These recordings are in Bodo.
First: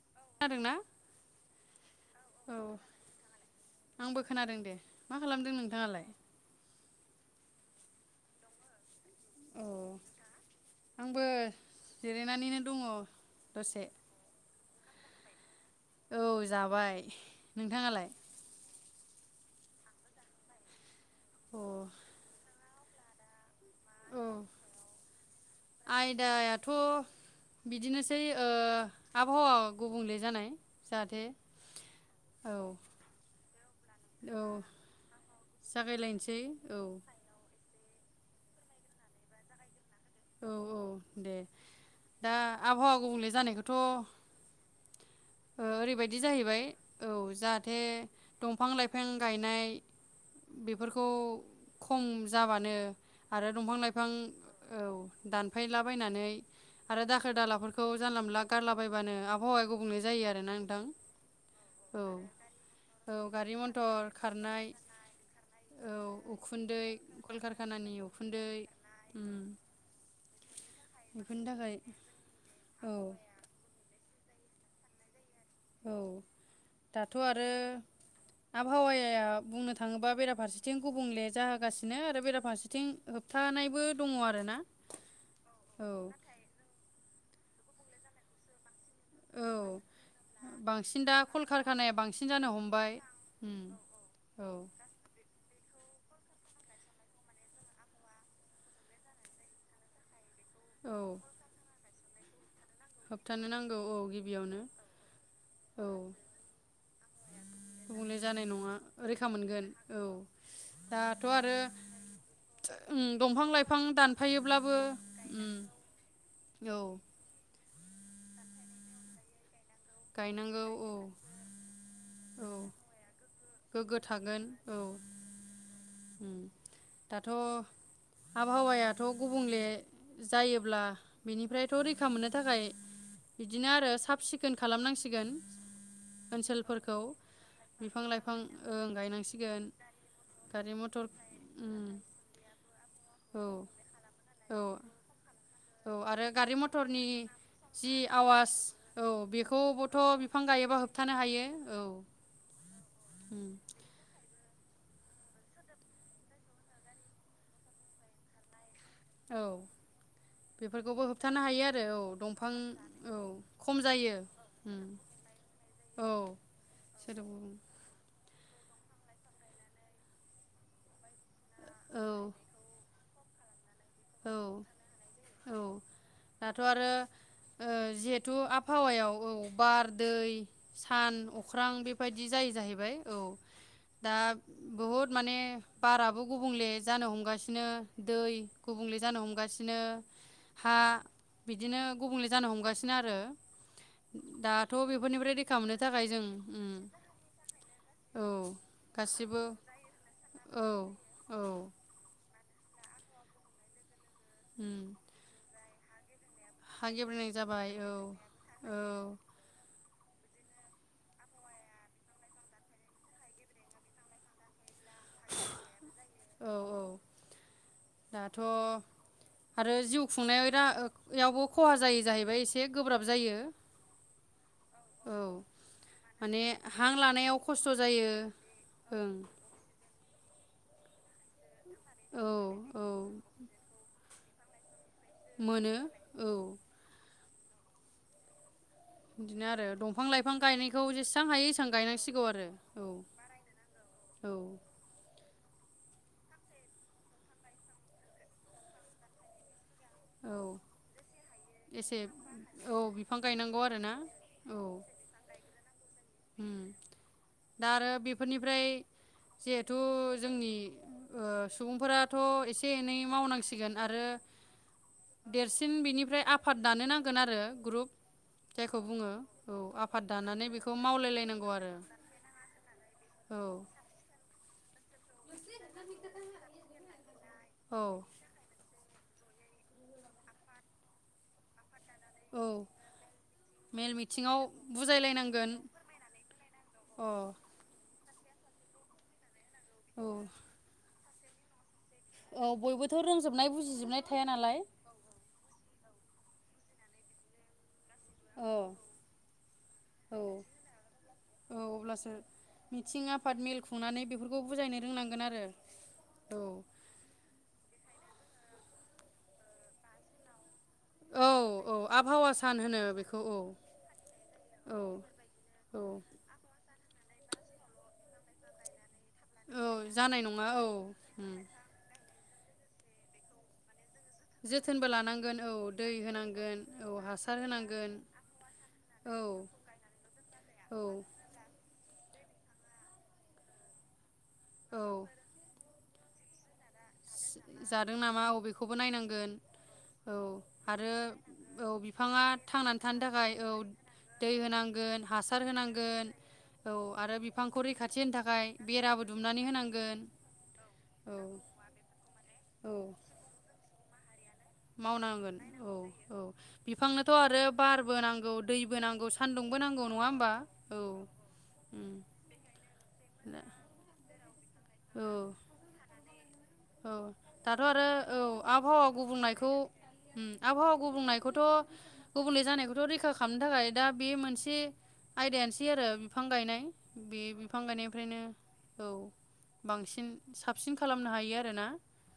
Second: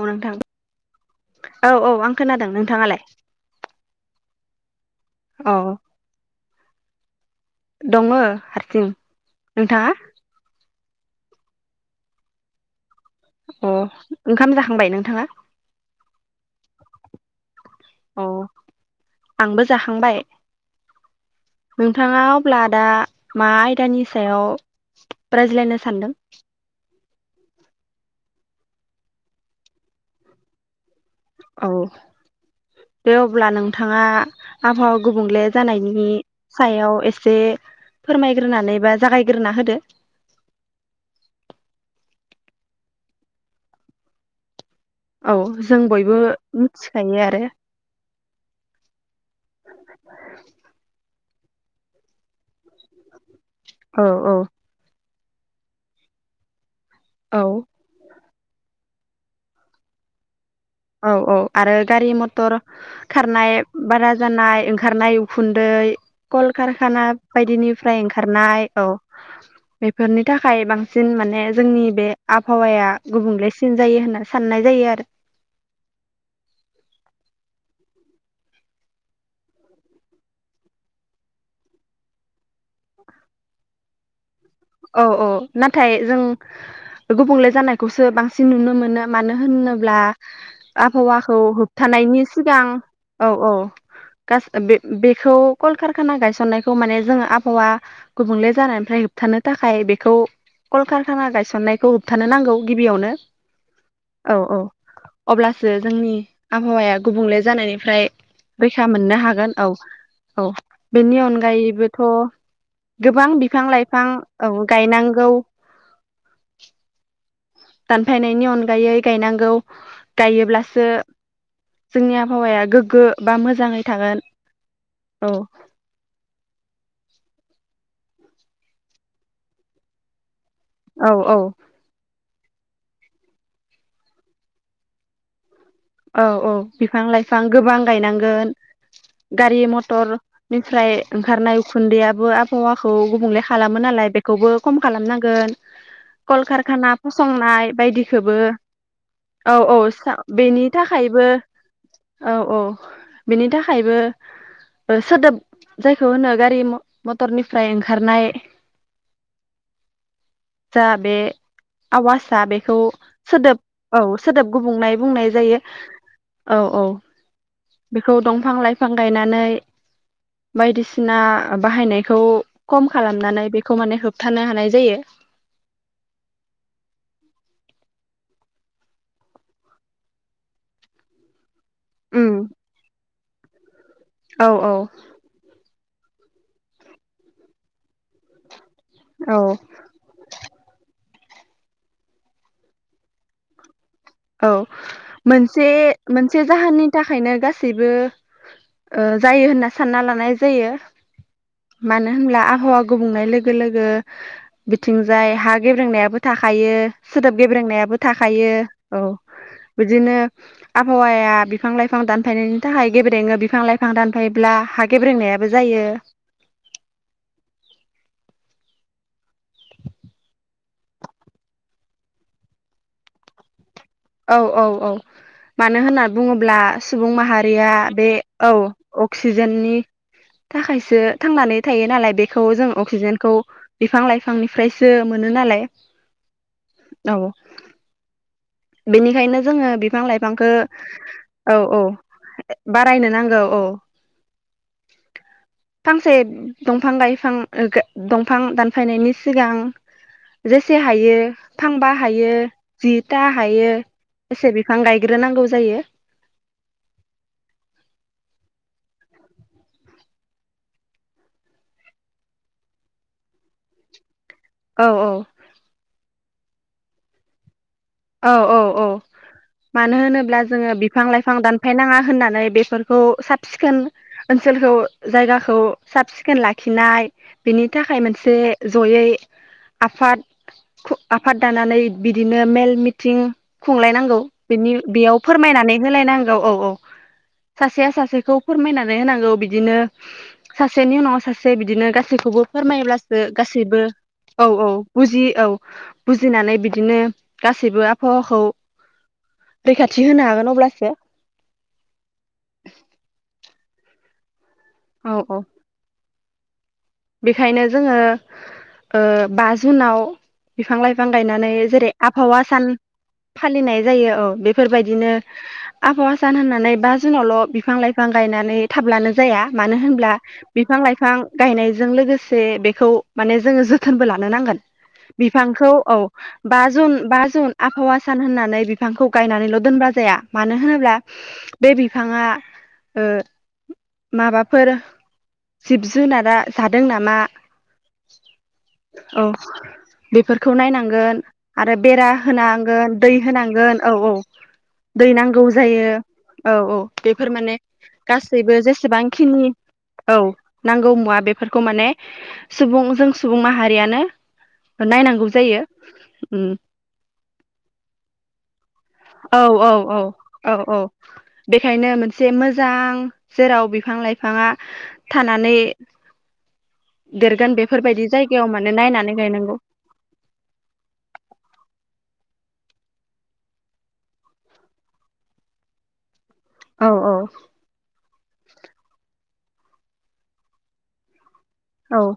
औ नोंथां खोनादोंना? औ औ आं खोनादों औ नोंथाङालाय? आंबो खोनादों दे। मा खालामदों औ नोंथाङालाय? दङ हारसिं। औ नोंथाङा? आंबो जिरायनानैनो दङ। अ दसे ओंखाम जा [unintelligible] नोंथाङा औ जाबाय नोंथाङालाय। अ आंबो जाखांबाय अ नोंथाङा अब्ला दा [unintelligible] [unintelligible] औ सायाव रायज्लायनो सानदों। आयदायाथ' बिदिनोसै ओ आबहावा गुबुंले जानाय जादो औ औ। दे अब्ला नों। नोंथाङा औ आबहावा गुबुंले जानायनि जागायलायनोसै औ सायाव एसे फोरमायग्रोनानै बा जागायग्रोना होदो। औ औ दे दा आबहावा गुबुंले जानायखौथ'। औ जों बयबो ओरैबायदि जाहैबाय औ मिथिखायो आरो जाहाथे दंफां लाइफां गायनाय बेफोरखौ खम जाबानो आरो दंफां लाइफां औ औ औ। दानफायलाबायनानै आरो दाखोर औ दालाफोरखौ जानला मोनला। गारलाबायबानो आबहावाया गुबुंले जायो आरो ना औ औ आरो गारि मथर औ गारि खारनाय मथर बारा जानाय खारनाय ओंखारनाय उखुन्दै औ उखुन्दै कलकारखाना कलकारखानानि बायदिनिफ्राय उखुन्दै ओंखारनाय औ उम बेफोरनि थाखाय। थाखाय बांसिन बेफोरनि माने थाखाय जोंनि बे आबहावाया औ गुबुंलेसिन जायो होनना। साननाय जायो आरो। औ दाथ' आरो। आबहावाया बुंनो थाङोबा बेराफारसेथिं गुबुंले जाहोगासिनो आरो बेराफारसेथिं बिथिं होबथानायबो। दङ। आरोना औ औ औ नाथाय जों गुबुंले। जानायखौसो बांसिन नुनो मोनो। मानो औ होनोब्ला बांसिन दा आबहावाखौ कलकारखानाया होबथानायनि बांसिन जानो सिगां हमबाय औ औ उम औ बे बेखौ कलकारखाना गायसननायखौ माने जों आबहावा गुबुंले जानायनिफ्राय होब थानो थाखाय बेखौ औ कलकारखाना गायसननायखौ। होबथानो नांगौ गिबियावनो होबथानो नांगौ औ औ गिबियावनो अब्लासो औ जोंनि आबहावाया गुबुंले जानायनिफ्राय गुबुंले जानाय नङा रैखा मोननो हागोन मोनगोन औ औ बेनि दाथ' आरो अनगायैबोथ' उम गोबां दंफां बिफां लाइफां औ दानफायोब्लाबो गायनांगौ ओम औ दानफायनायनि अनगायै गायनांगौ गायनांगौ गायोब्लासो औ जोंनि औ आबहावाया गोग्गो बा गोग्गो थागोन उम औ औ दा दाथ' आबहावायाथ' गुबुंले जायोब्ला औ औ बिनिफ्रायथ' रैखा मोननो थाखाय बिदिनो आरो साब सिखोन खालामनांसिगोन औ औ बिफां ओनसोलफोरखौ लाइफां गोबां बिफां गायनांगौ। लाइफां ओं गारि गायनांसिगोन गारि मटरनिफ्राय मथर ओंखारनाय उम उखुन्दैयाबो आबहावा खौ गुबुंले औ खालामो नालाय बेखौबो औ खम खालामनांगोन। औ आरो गारि कलकारखाना मथरनि फसंनाय जि बायदिखौबो आवाज औ बेखौबोथ' बिफां गायोबा नि होबथानो थाखायबो हायो औ औ औ बिनि उम थाखायबो। सोदोब जायखौ होनो गारि मटरनिफ्राय ओंखारनाय। औ जा बेफोरखौबो बे होबथानो हायो आरो औ आवाजआ दंफां बेखौ औ सोदोब खम औ जायो। सोदोब गुबुंनाय बुंनाय जायो औ औ सोदोब गुबुं बेखौ दंफां लाइफां गायनानै बायदिसिन सिना औ बाहायनायखौ खम खालामनानै बे खौ माने औ होबथानो हानाय जायो। औ जिहेतु आबहावायाव औ बार दै सान। अख्रां बेबायाददि उम जायो जाहैबाय। औ दा औ बहुत माने बाराबो गुबुंले जानो हमगासिनो दै गुबुंले जानो औ हमगासिनो हा बिदिनो गुबुंले जानो हमगासिनो आरो। औ दाथ' बेफोरनिफ्राय रैखा मोनसे मोननो थाखाय जों मोनसे उम जाहोननि थाखायनो गासैबो औ ओ गासिबो जायो होनना सानना लानाय औ जायो औ मानो होनब्ला आं हावा गुबुंनाय लोगो लोगो उम बिथिंजाय हाग गेब्रेंनायाबो थाखायो हा गेब्रेंनाय सोदोब जाबाय औ गेब्रेंनायाबो थाखायो। औ [inaudible] बिदिनो आबहावाया बिफां लाइफां दानफायनायनि थाखाय गेब्रेनो बिफां लाइफां दानफायोब्ला गेब्रेंनायाबो जायो औ औ दाथ' आरो जिउ खुंनायाव रायावबो खहा जायो जाहैबाय एसे गोब्राब जायो। औ औ औ मानो होनना माने बुङोब्ला हां सुबुं लानायाव माहारिया खस्थ' बे जायो औ ओं अक्सिजेननि थाखायसो थांनानै थायो नालाय औ बेखौ जों औ अक्सिजेनखौ बिफां लाइफां बिफांनिफ्राय जो मोनो नालाय औ। बेनिखायनो बिदिनो जोङो आरो बिफां दंफां लाइफां लाइफांखौ गायनायखौ जेसेबां हायो औ एसेबां औ गायनांसिगौ आरो औ बारायनो नांगौ औ। औ फांसे दंफां गायफां दंफां दानफायनायनि सिगां। औ जेसे हायो फांबा एसे हायो औ बिफां जिथा। गायनांगौ हायो आरोना बेसे औ बिफां गायग्रोनांगौ जायो। दा आरो बेफोरनिफ्राय जिहेथु जोंनि सुबुंफोराथ' एसे एनै मावनांसिगोन आरो। औ औ देरसिन बिनिफ्राय आफ। पट दानो नांगोन आरो ग्रुप। औ औ जायखौ औ बुङो औ मानो आफाद होनोब्ला दानानै बेखौ। जोङो बिफां लाइफां मावलायलायनांगौ आरो दानफायनाङा होननानै बेफोरखौ साब सिखोन ओनसोलखौ। जायगाखौ साब सिखोन लाखिनाय बेनि औ थाखाय मोनसे। जयै आफाद आफाद दानानै बिदिनो औ मेल मि। थिं मेल खुंलायनांगौ मिथिङाव बिनि बेयाव बुजायलायनांगोन फोरमायनानै होलायनांगौ औ औ अ सासेया सासे खौ फोरमायनानै होनांगौ बि बिदिनो औ सासेनि उनाव सासे बि बिदिनो गासैखौबो औ बयबोथ' फोरमायोब्लासो रोंजोबनाय गासैबो बुजिजोबनाय थाया औ नालाय औ बुजि औ बुजिनानै बिदिनो गास सिबआ हौवाखौ अ रैखाथि औ होनो हागोन अब्लासो। औ अब्लासो मिथिं आफाद मेल खुंनानै बेफोरखौ खौ बुजायनो औ रोंनांगोन औ आरो औ बेखायनो जोङो बा जुनाव बिफां लाइफां औ गायनानै औ जेरै आबहावा सान होनो बेखौ औ फालिनाय जायो औ औ बेफोरबायदिनो औ आबहावा सान होननानै बाज दिनावल' बिफां लाइफां गायनानै थाब्लानो जाया औ मानो होनब्ला जानाय नङा औ बिफां लाइफां उम गायनाय लोगोसे बेखौ माने जोङो जो जोथोनबो लानो नांगोन। जोथोनबो लानांगोन बिफांखौ दै औ होनांगोन बा औ जुन बा हासार जुन होनांगोन आबहावा सान होननानै बिफांखौ औ गायनानैल' दोनबा जाया मानो औ होनोब्ला बे बि बिफाङा ओ माबाफोर औ जिब जुनारा सात जादों नामा औ बेखौबो औ नायनांगोन औ बेफोरखौ आरो नायनांगोन औ आरो बेरा बिफाङा थांनानै होनांगोन थानो दै थाखाय औ होनांगोन औ दै होनांगोन दै हासार नांगौ जायो होनांगोन औ आरो बिफांखौ रैखाथि होनो थाखाय गासैबो बेराबो दुमनानै जेसेबांखिनि होनांगोन। औ नांगौ औ मुवा बेफोरखौ माने औ सुबुं जों सुबुं माहारियानो नायनांगौ मावनांगोन जायो औ औ उम बिफांनोथ' आरो बार बो नांगौ दै औ औ औ औ औ बेखायनो उम मोनसे मोजां जेराव बिफां लाइफां बिफाङा औ थानानै औ देरगोन दाथ' आरो बेफोरबायदि औ जायगायाव माने आबहावा नायनानै गुबुंनायखौ गायनांगौ आबहावा गुबुंनायखौथ' गुबुंले जानायखौथ' रैखा खालामनो थाखाय दा बे मोनसे आयदायानोसै आरो। बिफां गायनाय औ औ बे बिफां गायनायनिफ्रायनो औ बांसिन साबसिन खालामनो हायो आरो औ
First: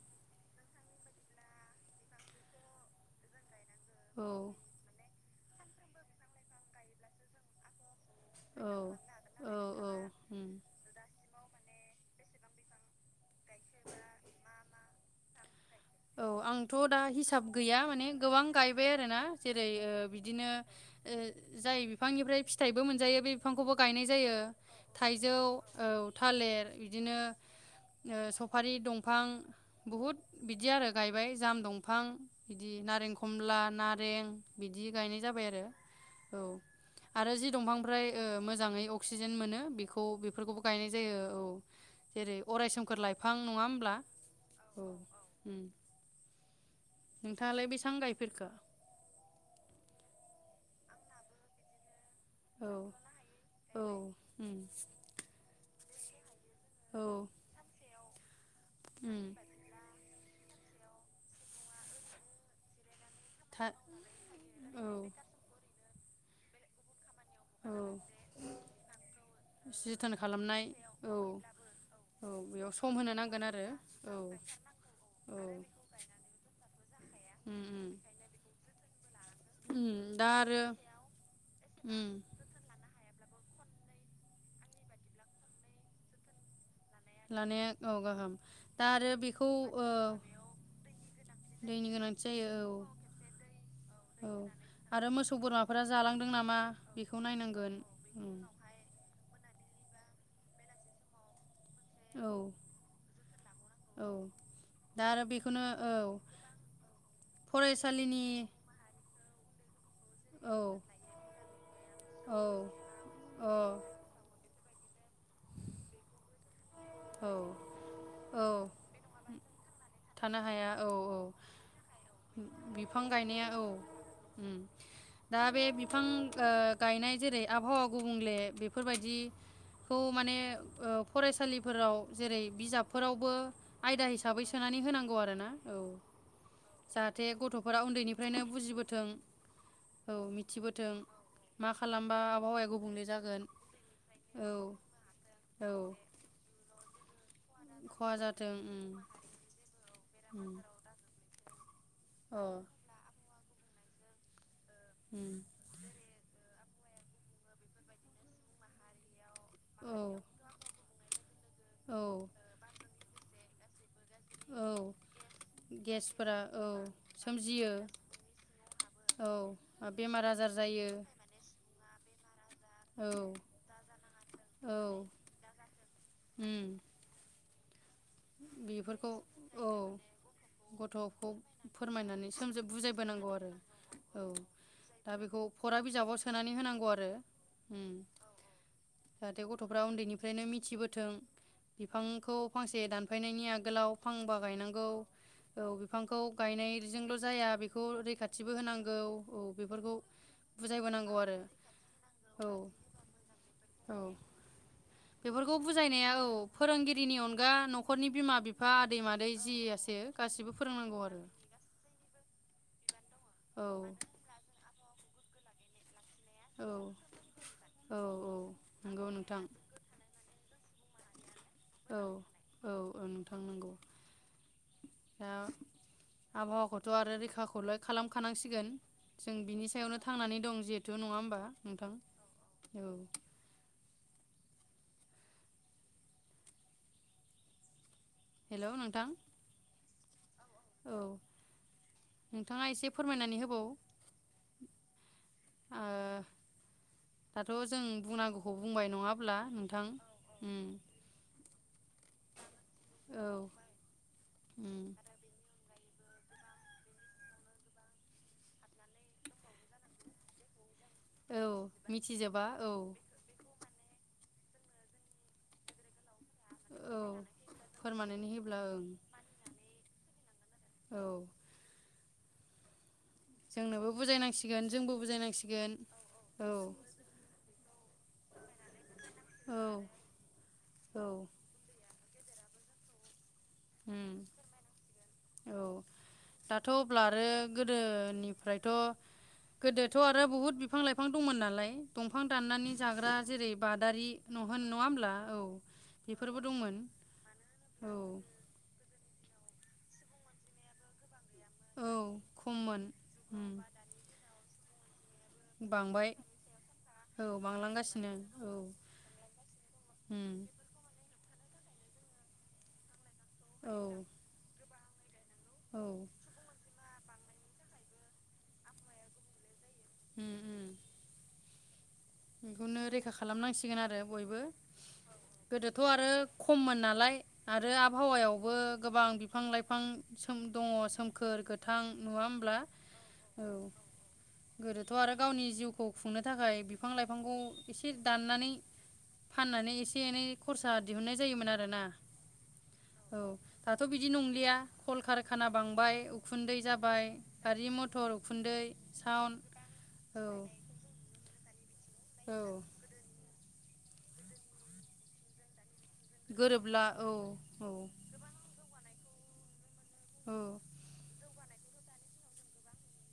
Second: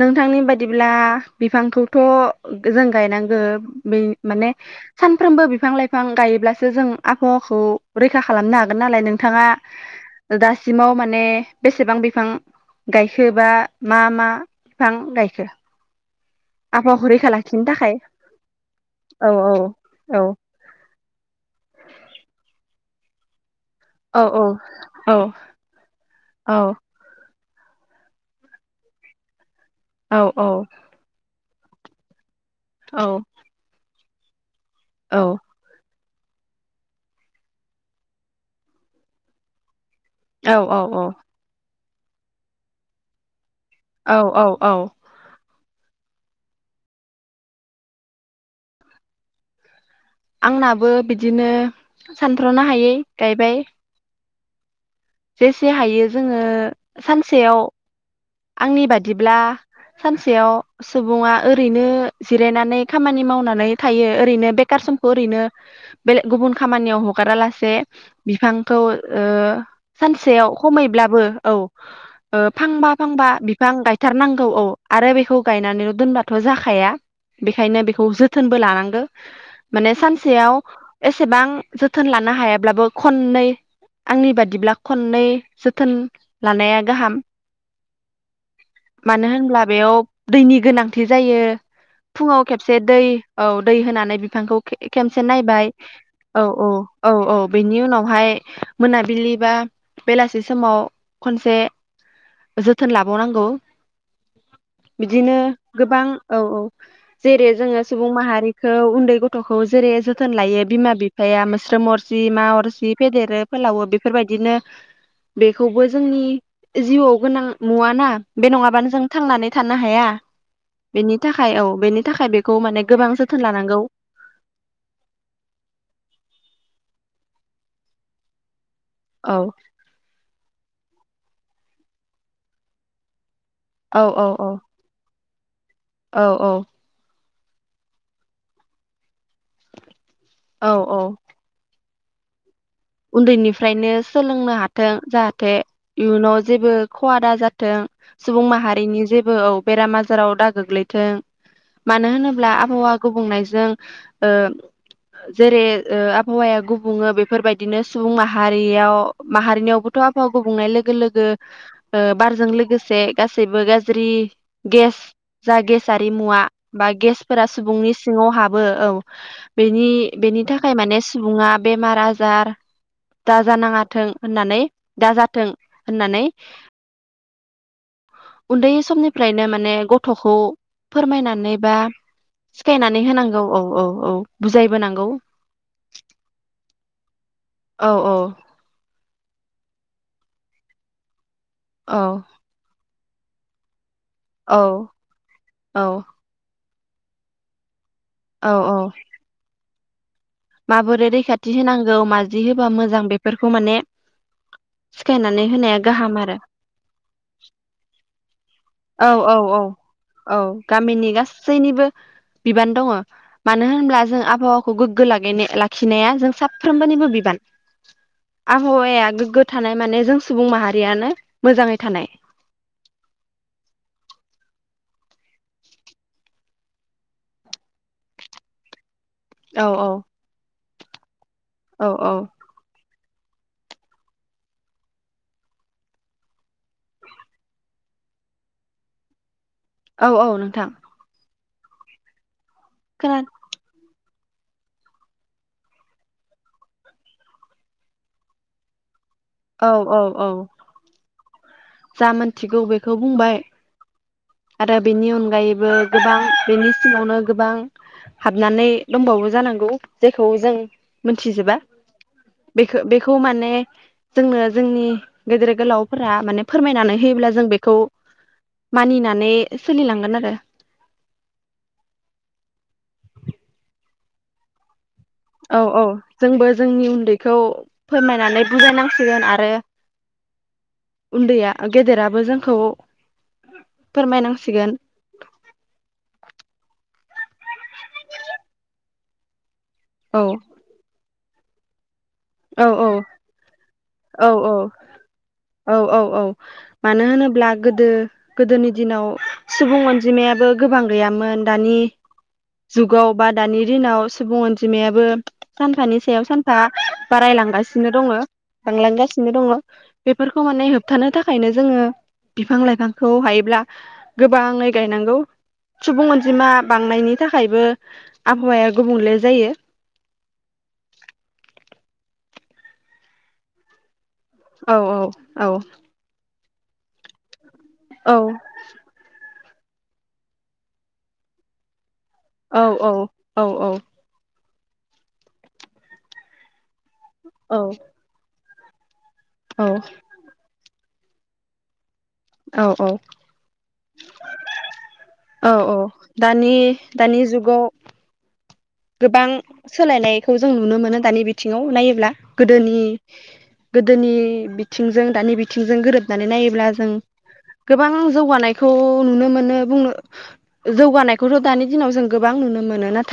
नोंथांनि बायदिब्ला बिफांखौथ' जों गायनांगौ। बे औ माने सान सानफ्रोमबो बिफां लाइफां गायोब्लासो जों आबहावाखौ रैखा खालामनो औ हागोन नालाय नोंथाङा औ औ उम दासिमाव माने बेसेबां बिफां गायखो बा मा मा बिफां गायखो औ आंथ' दा आबहावाखौ रैखा हिसाब लाखिनो गैया थाखाय माने गोबां गायबाय आरोना औ जेरै औ बिदिनो जाय बिफांनिफ्राय फिथाइबो मोनजायो बे बिफांखौबो गायनाय औ जायो औ थाइजौ औ औ थालिर बिदिनो ओ सफारि दंफां बुहुद औ बिद बिदि आरो गायबाय जाम दंफां बिदि औ नारें खमला ना रें बिदि औ गायनाय जाबाय आरो औ आरो जि दंफांनिफ्राय मोजाङै अक्सिजेन मोनो बेख खौ बेफोरखौबो औ गायनाय जायो औ जेरै अरायसोमखोर लाइफां आं नंङा होमब्ला औ नोंथाङालाय बेसेबां गायफेरखो? आंनाबो बिदिनो सानथ्रनो औ हायै गायबाय औ उम जेसे हायो जोङो औ सानसेयाव आंनि उम बादिब्ला सान सानसेयाव सुबुङा ओरैनो जिरायनानै खामानि था मावनानै थायो ओरैनो बेखार औ समखौ ओरैनो बेलेग गुबुन खामानियाव ह गारा औ लासे बिफांखौ ओ जोथोन सानसेयाव खालामनाय हमैब्लाबो औ औ बेयाव सम फांबा होनो बिफांबा नांगोन आरो बिफां औ गायथारनांगौ औ आरो बेखौ औ गायनानैल' दोनबाथ' जाखाया उम बेखायनो उम बेखौ जोथोनबो लानांगौ माने उम दा सानसेयाव आरो एसेबां उम जोथोन लानो हायाब्लाबो खननै आंनि बादिब्ला खननै जोथोन लानाया गाहाम लानाया औ गाहाम दा आरो मानो बेखौ होनब्ला ओ बेयाव दैनि गोनांथि जायो दैनि गोनांथि फुङाव जायो खेबसे औ दै औ दै होनानै औ बिफांखौ खे आरो खेबसे मोसौ नायबाय बोरमाफोरा जालांदों औ नामा औ औ बेखौ औ नायनांगोन बेनि उनावहाय उम मोनाबिलि बा बेलासि समाव खनसे औ जोथोन लाबावनांगौ औ दा आरो बिदिनो बेखौनो गोबां औ औ जेरै जोङो सुबुं फरायसालिनि माहारिखौ उन्दै गथ' गथ'खौ जेरै जोथोन औ लायो बिमा बिफाया मोस्रोम अरसि मा औ अरसि फेदेरो औ फोलावो बेफोरबायदिनो बेखौबो जोंनि जिउआव गोनां औ नुवा ना बे औ नङाबानो जों थांनानै थानो ह थानो हाया औ बेनि थाखाय औ बेनि थाखाय बेखौ माने बिफां गोबां जोथोन गायनाया औ लानांगौ उम दा बे बिफां ओ गायनाय जेरै आबहावा गुबुंले औ फोरबायदिखौ माने ओ फरायसालि फोराव जेरै बिजाबफोरावबो औ आयदा औ हिसाबै औ सोनानै होनांगौ आरो ना औ औ जाहाथे गथ'फोरा उन्दैनिफ्रायनो बुजिबोथों औ औ मिथिबोथों औ मा खालाम खालामबा आबहावाया गु उन्दैनिफ्रायनो सोलोंनो हाथों जाहाथे औ इयुनाव जेबो खवा दा जा जों खहा सुबुं जाथों उम माहारिनि जेबो औ बेरामा जेराव दा उम गोग्लैथों मानो अ होनोब्ला आबहावा गुबुंनाय जों ओ उम जेरै ओ आबहावाया गुबु बुङो बेफोरबाय दिनो सुबुं माहारियाव माहारिनियावबोथ' औ आबहावा गुबुंनाय लोगो लोगो ओ औ बारजों लोगोसे गासै सैबो ज्रि औ गेस जा गेसारि गेसफोरा मुवा औ बा गेसफोरा सोमजियो सुबुंनि सिङाव हाबो औ बेनि औ बेमार बेनि आजार थाखाय जायो माने सुबुङा बेमार आ जार औ दा जानाङाथों होननानै औ दाजाथों होननानै उम उन्दै बेफोरखौ समनिफ्रायनो माने औ गथ'खौ गथ'खौ फोरमायनानै बा फोरमायनानै सोमजि सिखायनानै बुजायबोनांगौ होनांगौ आरो औ औ औ बुजायबोनांगौ दा बेखौ फरा बिजाबाव सोनानै होनांगौ आरो उम औ औ जाहाथे गथ'फ्रा उन्दैनिफ्रायनो मिथिबोथों बिफांखौ फांसे दान फायनायनि आगोलाव फांबा औ गायनांगौ औ बिफांखौ गायनाय ल' जाया बे बेखौ औ रैखाथिबो औ होनांगौ औ बेफोरखौ माबोरै बुजायबोनांगौ आरो रैखाथि होनांगौ मारजि औ होबा मोजां बेफोरखौ माने औ सिखायनानै बेफोरखौ होनाया बुजायनाया गाहाम आरो औ फोरोंगिरिनि अनगा न'खरनि बिमा-बिफा औ औ औ औ गामिनि आरो गासैनिबो बिबान दं। दङ मानो औ होनब्ला जों आबहावाखौ गो ग्गो लागायनाया लाखिनाया जों साफ्रोमनिबो बिबान औ औ नंगौ आबहावाया गोग्गो नोंथां थानाय माने जों सुबुं माहारि यानो औ औ औ नोंथां नंगौ दा आबहावाखौथ' आरो रैखाखौलाय खालामखानांसिगोन जों औ बिनि सायावनो थांनानै दं जिहेथु नङा होमबा औ नोंथां औ औ हेलौ नोंथां औ औ नों थां औ नोंथाङा एसे फोरमायनानै होबाव ओ दाथ' जों बुंनांगौखौ बुंबाय नङा होमब्ला औ नोंथां औ औ ओम जा मोनथिगौ बेखौ बुंबाय आरो उम बेनि अनगायैबो गोबां बेनि सिङावनो गोबां हाबनानै दंबावो जानांगौ जेखौ जों औ मोनथिजोबा मिथिजोबा औ बेखौ बेखौ माने जोंनो जोंनि गेदेर गोलावफोरा माने फोरमायनानै औ होयोब्ला जों बेखौ फोरमानानै होयोब्ला ओं मानि दि सोलिलांगोन आरो औ जोंनोबो बुजायनांसिगोन जोंबो औ बुजायनांसिगोन औ जोंबो औ जोंनि उन्दैखौ फोरमायनानै बुजायनांसिगोन आरो औ औ उन्दैया गेदेरा बो जोंखौ उम फोरमायनांसिगोन औ दाथ' अब्ला आरो गोदोनिफ्रायथ' गोदोथ' औ आरो बुहुत बिफां लाइफां [unintelligible] दंमोन नालाय दंफां औ दाननानै औ जाग्रा जेरै बादारि औ न होन नङा होनोमब्ला औ औ औ बेफोरबो दंमोन मानो होनोब्ला गोदो औ गोदोनि दिनाव सुबुं अनजिमायाबो गोबां गैयामोन दानि औ खममोन जुगाव बा उम दानि दिनाव सुबुं अनजि [unintelligible] सानफानि बांबाय सायाव सानफा औ बारायलासिनो बांलांगासिनो दङो औ बांलांगासिनो दङो उम बेफोरखौ माने होबथानो थाखायनो जोङो बिफां लाइफां खौ हायोब्ला औ गोबाङै गायनांगौ। औ सुबुं अनजिमा बांनायनि थाखायबो आबहावाया गुबुंले जायो। उम उम बेखौनो रैखा खालामनांसिगोन आरो बयबो औ औ औ गोदोथ आरो खममोन नालाय। आरो औ आबहावायावबो गोबां बिफां लाइफां सोम दङ सोमखोर गोथां। नुवा होमब्ला औ औ औ औ गोदोथ आरो गावनि जिउखौ खुंनो थाखाय। बिफां लाइफांखौ औ एसे दाननानै। औ फाननानै एसे एनै खरसा राहा दिहुननाय जायोमोन आरो ना औ दाथ बिदि नंलिया कल कारखाना औ औ बांबाय दानि उखुन्दै जाबाय दानि जुगाव गारि मथर उखुन्दै। गोबां साउन्ड औ सोलायनायखौ जों नुनो मोनो दानि बिथिङाव। उनायो। गोदोनि औ गोदोनि बिथिंजों दानि बिथिं जों गोरोबनानै नायोब्ला गोरोबला जों औ औ गोबां जौगानायखौ नुनो मोनो बुं औ जौगानायखौ दानि दिनाव जों गोबां नुनो मोनो नाथाय